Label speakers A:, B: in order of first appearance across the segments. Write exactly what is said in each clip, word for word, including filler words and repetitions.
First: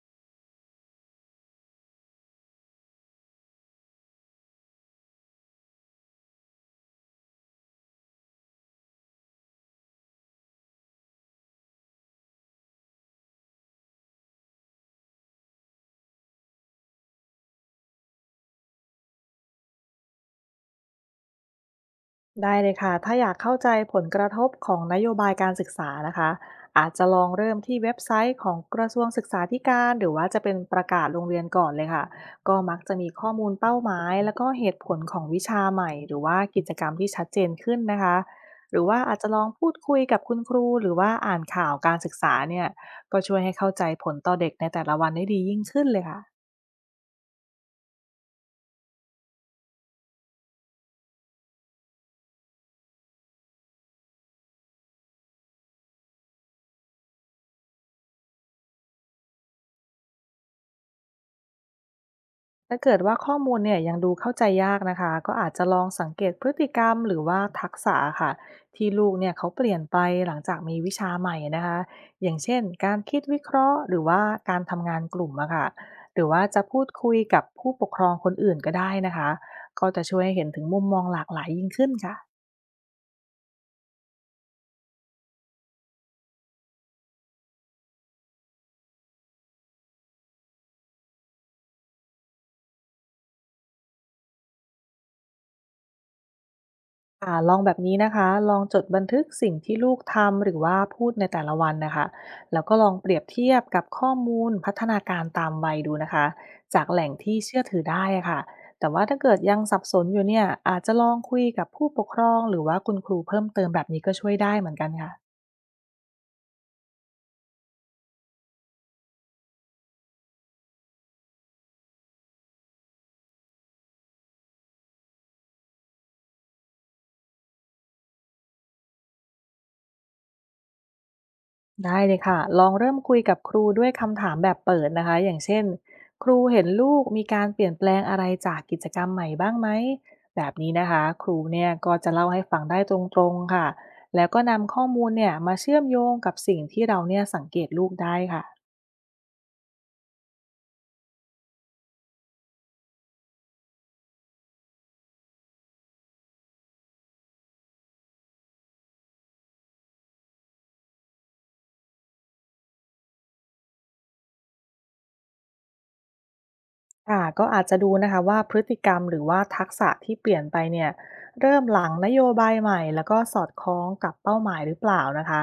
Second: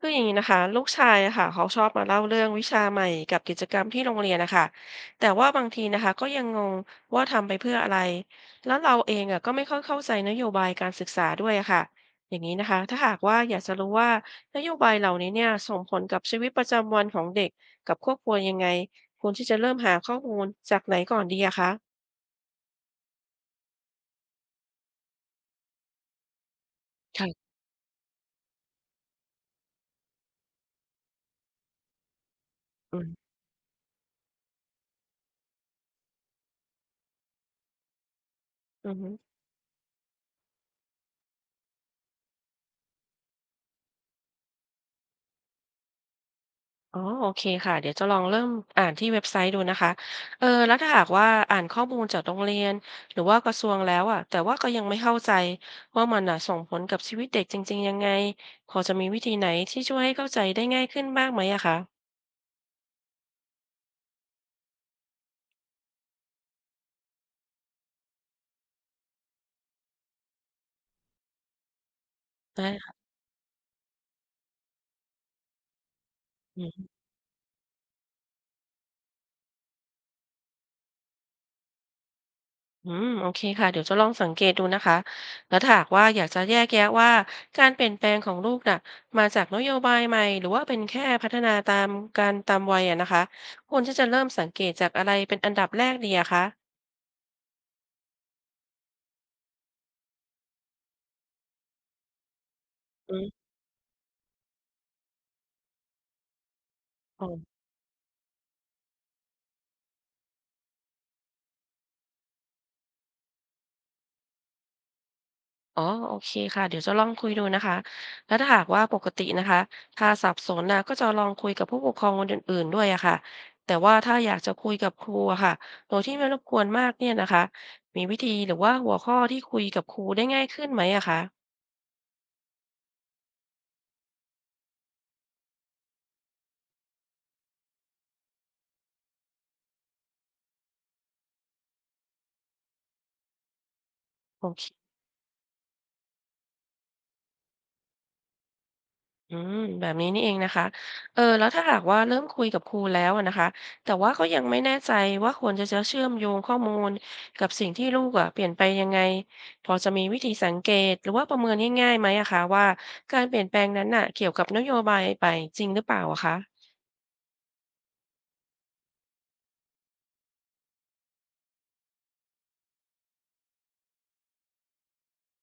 A: คืออย่างนี้นะคะลูกชายอะค่ะเขาชอบมาเล่าเรื่องวิชาใหม่กับกิจกรรมที่โรงเรียนนะคะแต่ว่าบางทีนะคะก็ยังงงว่าทำไปเพื่ออะไรแล้วเราเองอะก็ไม่ค่อยเข้าใจนโยบายการศึกษาด้วยอะค่ะอย่างนี้นะคะถ้าหากว่าอยากจะรู้ว่านโยบายเหล่านี้เนี่ยส่งผลกับชีวิตประจำวันของเด็กกับครอบครัวยังไงควรที่จะเริ่มหาข้อมูลจากไหนก่อนดีอะคะ
B: ได้เลยค่ะถ้าอยากเข้าใจผลกระทบของนโยบายการศึกษานะคะอาจจะลอง
A: ค่ะ
B: เริ่มที่เว็บไซต์ของกระทรวงศึกษาธิการหรือว่าจะเป็นประกาศโรงเรียนก่อนเลยค่ะก็มักจะ
A: อื
B: มีข้อ
A: ม
B: มูลเป้าหมายแล้วก็เหตุผลของวิชาใหม่หรือว่ากิจกรรมที่ชัดเจนขึ้นนะคะหรือ
A: อื
B: ว่าอา
A: ม
B: จจะลองพูดคุยกับคุณครูหรือว่าอ่านข่าวการศึกษาเนี่ยก็ช่วยให้เข้าใจผลต่อเด็กในแต่ละวันได้ดียิ่งขึ้นเลยค่ะ
A: อ๋อโอเคค่ะเดี๋ยวจะลองเริ่มอ่านที่เว็บไซต์ดูนะคะเออแล้วถ้าหากว่าอ่านข้อมูลจากโรงเรียนหรือว่ากระทรวงแล้วอ่ะแต่ว่าก็ยังไม่เข้าใจว่ามันอ่ะส่งผลกับชีวิตเด็กจริงๆยังไงพอจะมีวิธีไหนที่ช่วยให้เข้าใจได้ง่ายขึ้นบ้างไหมอะคะ
B: ถ้าเกิดว่าข้อมูลเนี่ยยังดูเข้าใจยากนะคะก็อาจจะลองสังเกตพฤติกรรมหรือว่าทักษะค่ะที่ลูกเนี่ยเขาเปลี่ยนไปหลังจากมีวิชาใหม่นะคะอย่างเช่
A: ได้
B: นการ
A: ค่ะ
B: คิดวิเคราะห์หรือว่าการทำงานกลุ่มอะค่ะหรือว่า
A: อื
B: จะพู
A: ม
B: ดคุยกับผู้ปกครองคนอื่นก็ได้นะคะก็จะช่วยให้เห็นถึงมุมมองหลากหลายยิ่งขึ้นค่ะ
A: อืมโอเคค่ะเดี๋ยวจะลองสังเกตดูนะคะแล้วถ้าหากว่าอยากจะแยกแยะว่าการเปลี่ยนแปลงของลูกน่ะมาจากนโยบายใหม่หรือว่าเป็นแค่พัฒนาตามการตามวัยอะนะคะควรที่จะเริ่มสังเกตจากอะไรเป็นอันดับแรกดีอะคะ
B: ค่ะลองแบบนี้นะคะ ลองจดบันทึกสิ่งที่ลูกทำหรือว่าพูดในแต่ละวันนะคะ แล้วก็ลองเป
A: อื
B: รียบ
A: ม
B: เทียบกับข้อมูลพัฒนาการตามวัยดูนะคะ จากแหล่ง
A: อ๋อ
B: ที่เชื่อถือได้อค่ะแต่ว่าถ้าเกิดยังสับสนอยู่เนี่ยอาจจะลองคุยกับผู้ปกครองหรือว่าคุณครูเพิ่มเติมแบบนี้ก็ช่วยได้เหมือนกันค่ะ
A: อ๋อโอเคค่ะเดี๋ยวจะลองคุยดูนะคะ แล้วถ้าหากว่าปกตินะคะถ้าสับสนน่ะก็จะลองคุยกับผู้ปกครองคนอื่นๆด้วยอะค่ะแต่ว่าถ้าอยากจะคุยกับครูอะค่ะโดยที่ไม่รบกวนมากเนี่ยนะคะ มีวิธีหรือว่าหัวข้อที่คุยกับครูได้ง่ายขึ้นไหมอะคะ
B: ได้เลยค่ะลองเริ่มคุยกับครูด้วยคำถามแบบเปิดนะคะ อย่างเช่น ครูเห็นลูกมีการเปลี่ยนแปลงอะไรจากกิจกรรมใหม่บ้างไหม แบบนี้นะคะ ครูเนี่ยก็จะเล่าให้ฟังได้ตรงๆค่ะ แล้วก็
A: โอเค
B: นำข้อมูลเนี่ยมาเชื่อมโยงกับสิ่งที่เราเนี่ยสังเกตลูกได้ค่ะ
A: อืมแบบนี้นี่เองนะคะเออแล้วถ้าหากว่าเริ่มคุยกับครูแล้วอะนะคะแต่ว่าก็ยังไม่แน่ใจว่าควรจะจะเชื่อมโยงข้อมูลกับสิ่งที่ลูกอะเปลี่ยนไปยังไงพอจะมีวิธีสังเกตหรือว่าประเมินง่ายๆไหมอะคะว่าการเปลี่ยนแปลงนั้นน่ะเกี่ยวกับนโยบายไปจริงหรือเปล่าอะคะ
B: ค่ะก็อาจจะดูนะคะว่าพฤติกรรมหรือว่าทักษะที่เปลี่ยนไปเนี่ยเริ่มหลังนโยบายใหม่แล้วก็สอดคล้องกับเป้าหมายหรือเปล่านะคะ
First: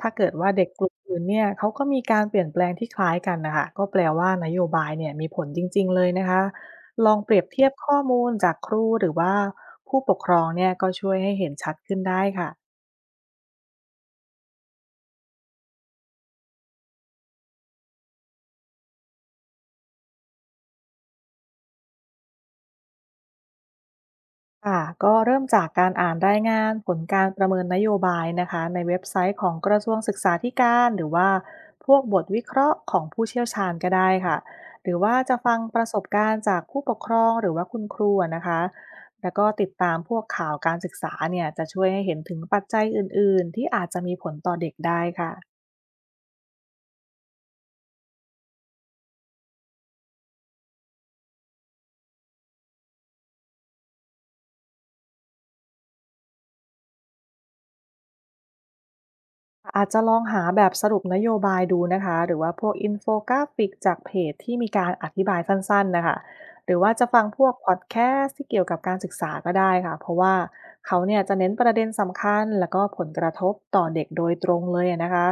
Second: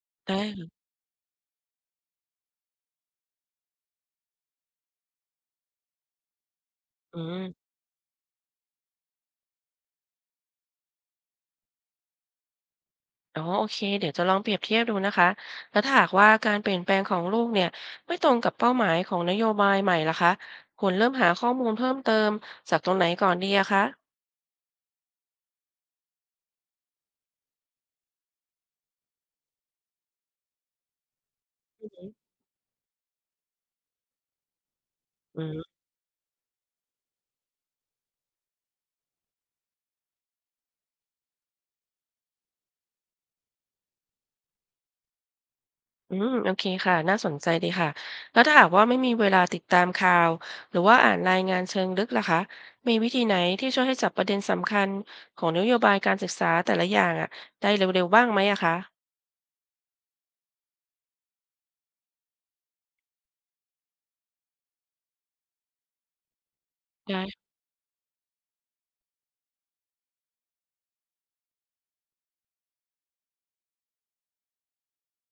B: ถ้าเกิด
A: ได้่
B: ว่าเด็กก
A: า
B: ลุ่มอื่นเนี่ยเขาก็มีการเปลี่ยนแปลงที่คล้ายกันนะคะก็แปลว่านโยบายเนี่ยมีผลจริงๆเลยนะคะลอ
A: อื
B: งเปรียบ
A: ม
B: เทียบข้อมูลจากครูหรือว่าผู้ปกครองเนี่ยก็ช่วยให้เห็นชัดขึ้นได้ค่ะ
A: อ๋อโอเคเดี๋ยวจะลองเปรียบเทียบดูนะคะแล้วถ้าหากว่าการเปลี่ยนแปลงของลูกเนี่ยไม่ตรงกับเป้าหมายของนโยบายใหม่ล่ะคะควรเริ่มหาข้อมูลเพิ่มเติมจากตรงไหนก่อนดีอะคะ
B: ค่ะก็เริ่มจากการอ่านรายงานผลการประเมินนโยบายนะคะในเว็บไซต์ของกระทรวงศึกษาธิการหรือว่าพวกบทวิเคราะห์ของผู้เชี่ยวชาญก็ได้ค่ะหรือว่าจะ
A: อื
B: ฟังป
A: ม
B: ระสบการณ์จากผู้ปกครองหรือว่าคุณครูอะนะคะแล้วก็ติดตามพวกข่าวการศึกษาเนี่ยจะช่วยให้เห็นถึงปัจจัยอื่นๆที่อาจจะมีผลต่อเด็กได้ค่ะ
A: อืมโอเคค่ะน่าสนใจดีค่ะแล้วถ้าหากว่าไม่มีเวลาติดตามข่าวหรือว่าอ่านรายงานเชิงลึกล่ะคะมีวิธีไหนที่ช่วยให้จับประเด็นสำคัญของนโยบายการศึกษาแต่ละอย่างอะได้เร็วๆบ้างไหมอะคะ
B: อาจจะลองหาแบบสรุปนโยบายดูนะคะหรือว่าพวกอินโฟกราฟิกจากเพจที่มีการอธิบายสั้นๆนะคะหรือว่าจะ
A: ได้
B: ฟังพวกพอดแคสต์ที่เกี่ยวกับการศึกษาก็ได้ค่ะเพราะว่าเขาเนี่ยจะเน้นประเด็นสำคัญแล้วก็ผลกระทบต่อเด็กโดยตรงเลยอะนะคะ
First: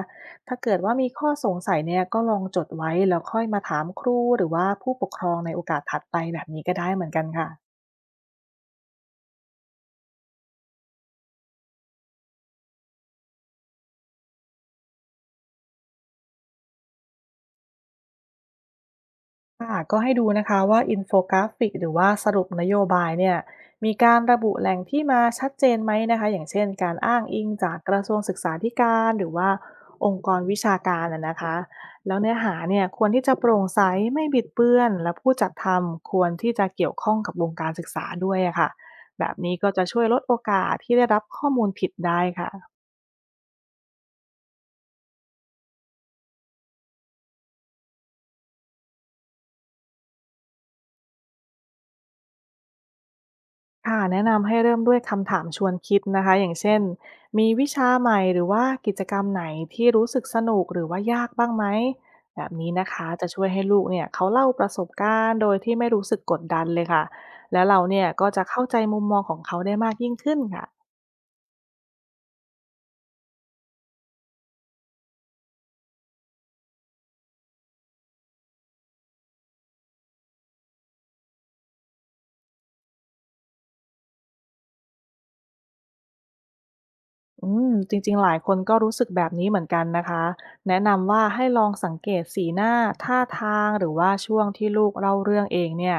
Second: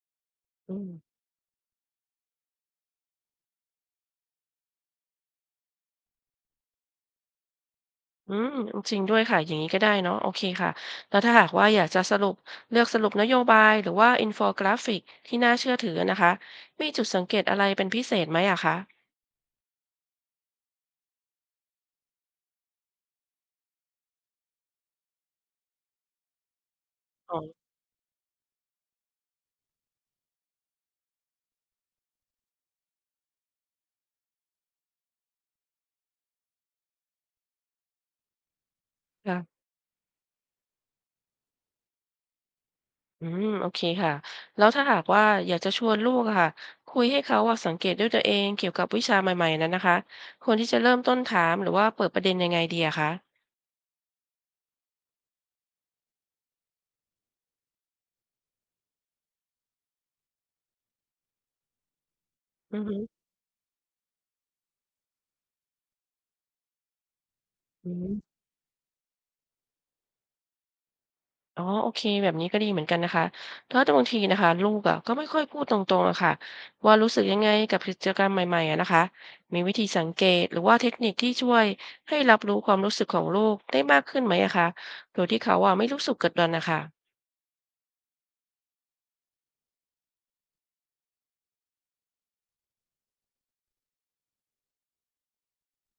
B: ถ้าเกิ
A: อื
B: ด
A: ม
B: ว่ามีข้อสงสัยเนี่ยก็ลองจดไว้แล้วค่อยมาถามครูหรือว่าผู้ปกครองในโอกาสถัดไปแบบนี้ก็ได้เหมือนกันค่ะ
A: อืมจริงด้วยค่ะอย่างนี้ก็ได้เนาะโอเคค่ะแล้วถ้าหากว่าอยากจะสรุปเลือกสรุปนโยบายหรือว่าอินโฟกราฟิกที่น่าเชื่อถือนะคะมีจุดสังเกตอะไรเป็นพิเศษไหมอะคะ
B: ค่ะก็ให้ดูนะคะว่าอินโฟกราฟิกหรือว่าสรุปนโยบายเนี่ยมีการระบุแหล่งที่มาชัดเจนไหมนะคะอย่างเช่นการอ้าง
A: อ๋อ
B: อิงจากกระทรวงศึกษาธิการหรือว่าองค์กรวิชาการนะนะคะแล้วเนื้อหาเนี่ยควรที่จะโปร่งใสไม่บิดเบือนและผู้จัดทำควรที่จะเกี่ยวข้องกับวงการศึกษาด้วยอะค่ะแบบ
A: ค่ะ
B: นี้ก็จะช่วยลดโอกาสที่ได้รับข้อมูลผิดได้ค่ะ
A: อืมโอเคค่ะแล้วถ้าหากว่าอยากจะชวนลูกอะค่ะคุยให้เขาอะสังเกตด้วยตัวเองเกี่ยวกับวิชาใหม่ๆนั้นนะคะควรที่จะเริ่มต้นถามหรือว่าเปิดประเด็นยังไงดีอะคะ
B: ค่ะแนะนำให้เริ่มด้วยคำถามชวนคิดนะคะอย่างเช่นมีวิชาใหม่หรือว่ากิจกรรมไหนที่รู้สึกสนุกหรือว่ายากบ้างไหมแบบนี้
A: อือ
B: นะ
A: ฮึ
B: คะจะช่วยให้ลูกเนี่ยเขาเล่าประสบการณ์โดยที่ไม่รู้สึกกดดันเลยค่ะแล้วเรา
A: อื
B: เนี่ย
A: ม
B: ก็จะเข้าใจมุมมองของเขาได้มากยิ่งขึ้นค่ะ
A: อ๋อโอเคแบบนี้ก็ดีเหมือนกันนะคะเพราะบางทีนะคะลูกอะก็ไม่ค่อยพูดตรงๆอะค่ะว่ารู้สึกยังไงกับกิจกรรมใหม่ๆอะนะคะมีวิธีสังเกตหรือว่าเทคนิคที่ช่วยให้รับรู้ความรู้สึกของลูกได้มากขึ้นไหมอะคะโดยที่เขาอะไม่รู้สึกกดดันนะคะ
B: อืมจริงๆหลายคนก็รู้สึกแบบนี้เหมือนกันนะคะแนะนำว่าให้ลองสังเกตสีหน้าท่าทางหรือว่าช่วงที่ลูกเล่าเรื่องเองเนี่ย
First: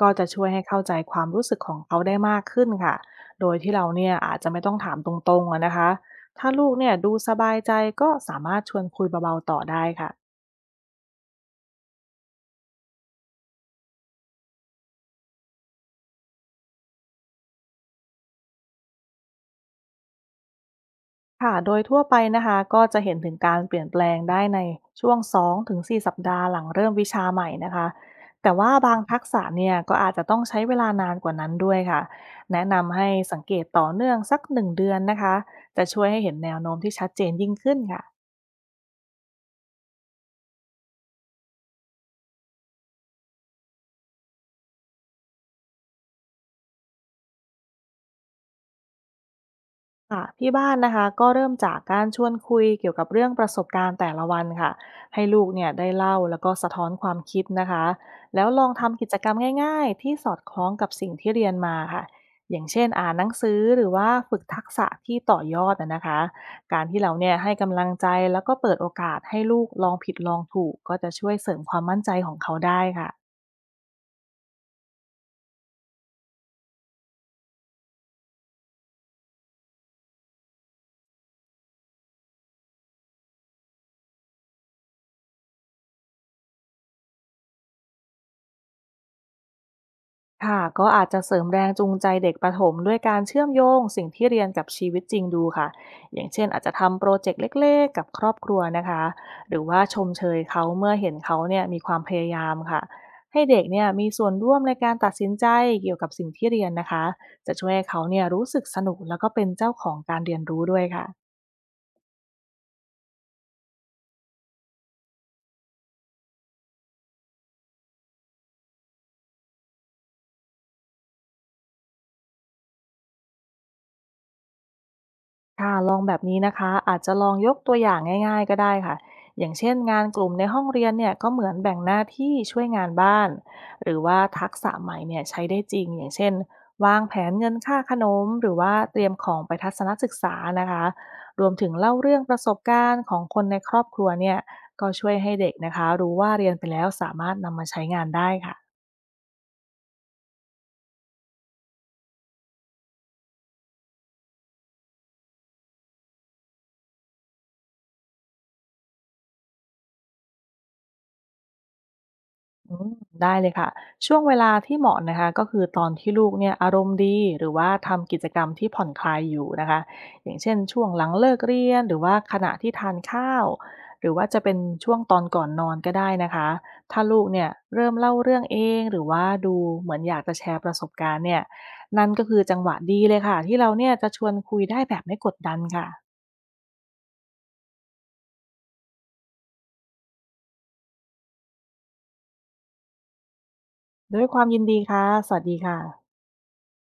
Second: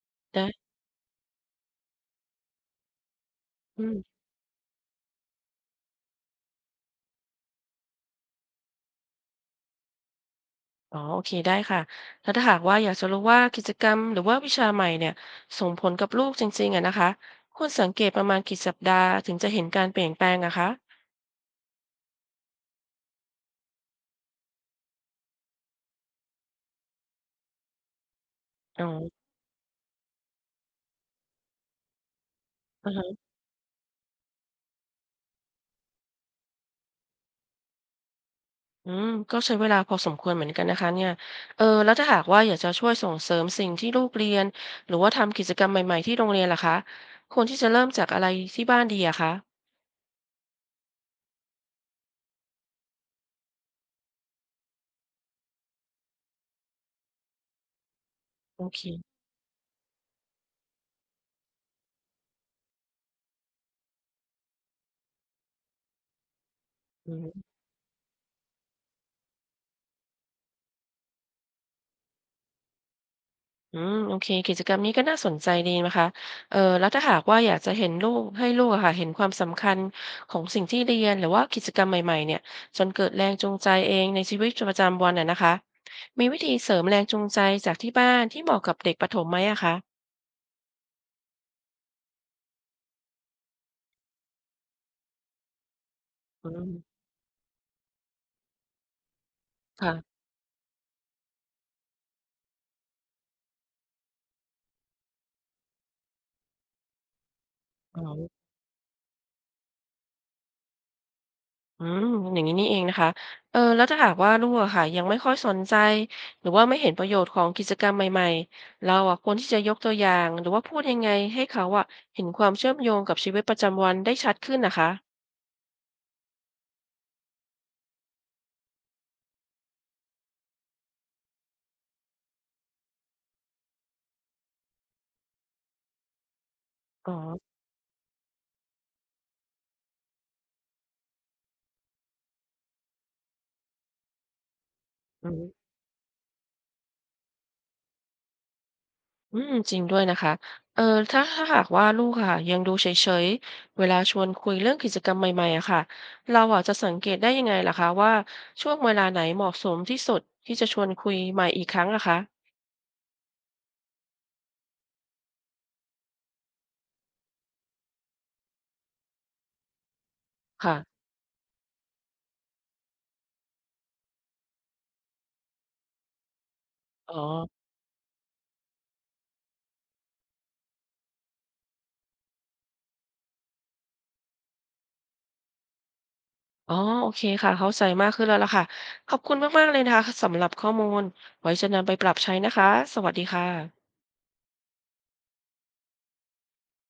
B: ก็จะช่วย
A: น
B: ให้เข้าใจความรู้สึกของเขาได้มากขึ้นค่ะโดยที่เราเนี่ย
A: ะ
B: อาจจะไม่ต้องถามตรงๆอะนะคะถ้าลูกเนี่ยดูสบายใจก็สามารถชวนคุยเบาๆต่อได้ค่ะ
A: อ๋อโอเคได้ค่ะแล้วถ้าหากว่าอยากจะรู้ว่ากิจกรรมหรือว่าวิชาใหม่เนี่ยส่งผลกับลูกจริงๆอะนะคะควรสังเกตประมาณกี่สัปดาห์ถึงจะเห็นการเปลี่ยนแปลงอะคะ
B: ค่ะโดยทั่วไปนะคะก็จะเห็นถึงการเปลี่ยนแปลงได้ในช่วงสองถึงสี่สสัปดาห์หลังเริ่มวิชาใหม่นะคะแต่ว่า
A: อ๋
B: บาง
A: อ
B: ทักษะเนี่ยก็อาจจะต้องใช้เวลานานกว่านั้นด้วยค่ะแนะ
A: อะ
B: นำให้
A: ฮะ
B: สังเกตต่อเนื่องสักหนึ่งเดือนนะคะจะช่วยให้เห็นแนวโน้มที่ชัดเจนยิ่งขึ้นค่ะ
A: อืมก็ใช้เวลาพอสมควรเหมือนกันนะคะเนี่ยเออแล้วถ้าหากว่าอยากจะช่วยส่งเสริมสิ่งที่ลูกเรียนหรือว่าทำกิจกรรมใหม่ๆที่โรงเรียนล่ะคะควรที่จะเริ่มจากอะไรที่บ้านดีอะคะ
B: ค่ะที่บ้านนะคะก็เริ่มจากการชวนคุยเกี่ยวกับเรื่องประสบการณ์แต่ละวันค่ะให้ลูกเนี่ยได้เล่าแล้วก็สะท้อนความคิดนะคะแล้วล
A: โอ
B: อง
A: เค
B: ทำกิจกรรมง่ายๆที่สอดคล้องกับสิ่งที่เรียนมาค่ะอย่างเช่นอ่านหนังสือหรือว่าฝึกทักษะที่ต่อยอดนะนะคะการที่
A: อื
B: เราเนี่ย
A: ม
B: ให้กำลังใจแล้วก็เปิดโอกาสให้ลูกลองผิดลองถูกก็จะช่วยเสริมความมั่นใจของเขาได้ค่ะ
A: อืมโอเคกิจกรรมนี้ก็น่าสนใจดีนะคะเออแล้วถ้าหากว่าอยากจะเห็นลูกให้ลูกอะค่ะเห็นความสำคัญของสิ่งที่เรียนหรือว่ากิจกรรมใหม่ๆเนี่ยจนเกิดแรงจูงใจเองในชีวิตประจำวันอะนะคะมีวิธีเสริมแรงจูงใจจากที่บ้านที่เหมาะกับเด็กประถมไหมอะคะ
B: ค่ะก็อาจจะเสริมแรงจูงใจเด็กประถมด้วยการเชื่อมโยงสิ่งที่เรียนกับชีวิตจริงดูค่ะอย่างเช่น
A: อื
B: อาจจะ
A: ม
B: ทำโปรเจกต์เล็กๆกับครอบครัวนะคะหรือว่าชม
A: ค่ะ
B: เชยเขาเมื่อเห็นเขาเนี่ยมีความพยายามค่ะให้เด็กเนี่ยมีส่วนร่วมในการตัดสินใจเกี่ยวกับสิ่งที่เรียนนะคะจะช่วยให้
A: อ๋
B: เขาเนี่ย
A: อ
B: รู้สึกสนุกแล้วก็เป็นเจ้าของการเรียนรู้ด้วยค่ะ
A: อืมอย่างนี้นี่เองนะคะเออแล้วถ้าหากว่าลูกอะค่ะยังไม่ค่อยสนใจหรือว่าไม่เห็นประโยชน์ของกิจกรรมใหม่ๆเราอะควรที่จะยกตัวอย่างหรือว่าพูดยังไงให้เขาอะเห็นความเชื่อมโยงกับชีวิตประจำวันได้ชัดขึ้นนะคะ
B: ค่ะลองแบบนี้นะคะ อาจจะลองยกตัวอย่างง่ายๆก็ได้ค่ะ อย่างเช่นงานกลุ่มในห้องเรียนเนี่ยก็เหมือนแบ่งหน้าที่ช่วยงานบ้าน หรือว่าทักษะใหม่เนี่ยใช้ได้จริง อย่างเช่นวาง
A: อ๋
B: แผ
A: อ
B: นเงินค่าขนม หรือว่าเตรียมของไปทัศนศึกษานะคะ รวมถึงเล่าเรื่องประสบการณ์ของคนในครอบครัวเนี่ย ก็ช่วย
A: อื
B: ให้
A: ม
B: เด็กนะคะรู้ว่าเรียนไปแล้วสามารถนำมาใช้งานได้ค่ะ
A: อืมจริงด้วยนะคะเออถ้าถ้าหากว่าลูกค่ะยังดูเฉยๆเวลาชวนคุยเรื่องกิจกรรมใหม่ๆอะค่ะเราอะจะสังเกตได้ยังไงล่ะคะว่าช่วงเวลาไหนเหมาะสมที่สุดที่จะชวนคุยใหม่อีกครั้งอะคะ
B: อืมได้เลยค่ะช่วงเวลาที่เหมาะนะคะก็คือตอนที่ลูกเนี่ยอารมณ์ดีหรือว่าทำกิจกรรมที่ผ่อนคลายอยู่นะคะอย่างเช่นช่วง
A: ค่ะ
B: หลังเลิกเรียนหรือว่าขณะที่ทานข้าวหรือว่าจะเป็นช่วงตอนก่อนนอนก็ได้นะคะถ้า
A: อ๋อ
B: ลูกเนี่ยเริ่มเล่าเรื่องเองหรือว่าดูเหมือนอยากจะแชร์ประสบการณ์เนี่ยนั่นก็คือจังหวะดีเลยค่ะที่เราเนี่ยจะชวนคุยได้แบบไม่กดดันค่ะ
A: อ๋อโอเคค่ะ เข้าใจมากขึ้นแล้วล่ะค่ะ ขอบคุณมากๆเลยนะคะสำหรับข้อมูลไว้จะนำไปปรับใช้นะคะ สวัสดีค่ะ
B: ด้วยความยินดีค่ะสวัสดีค่ะ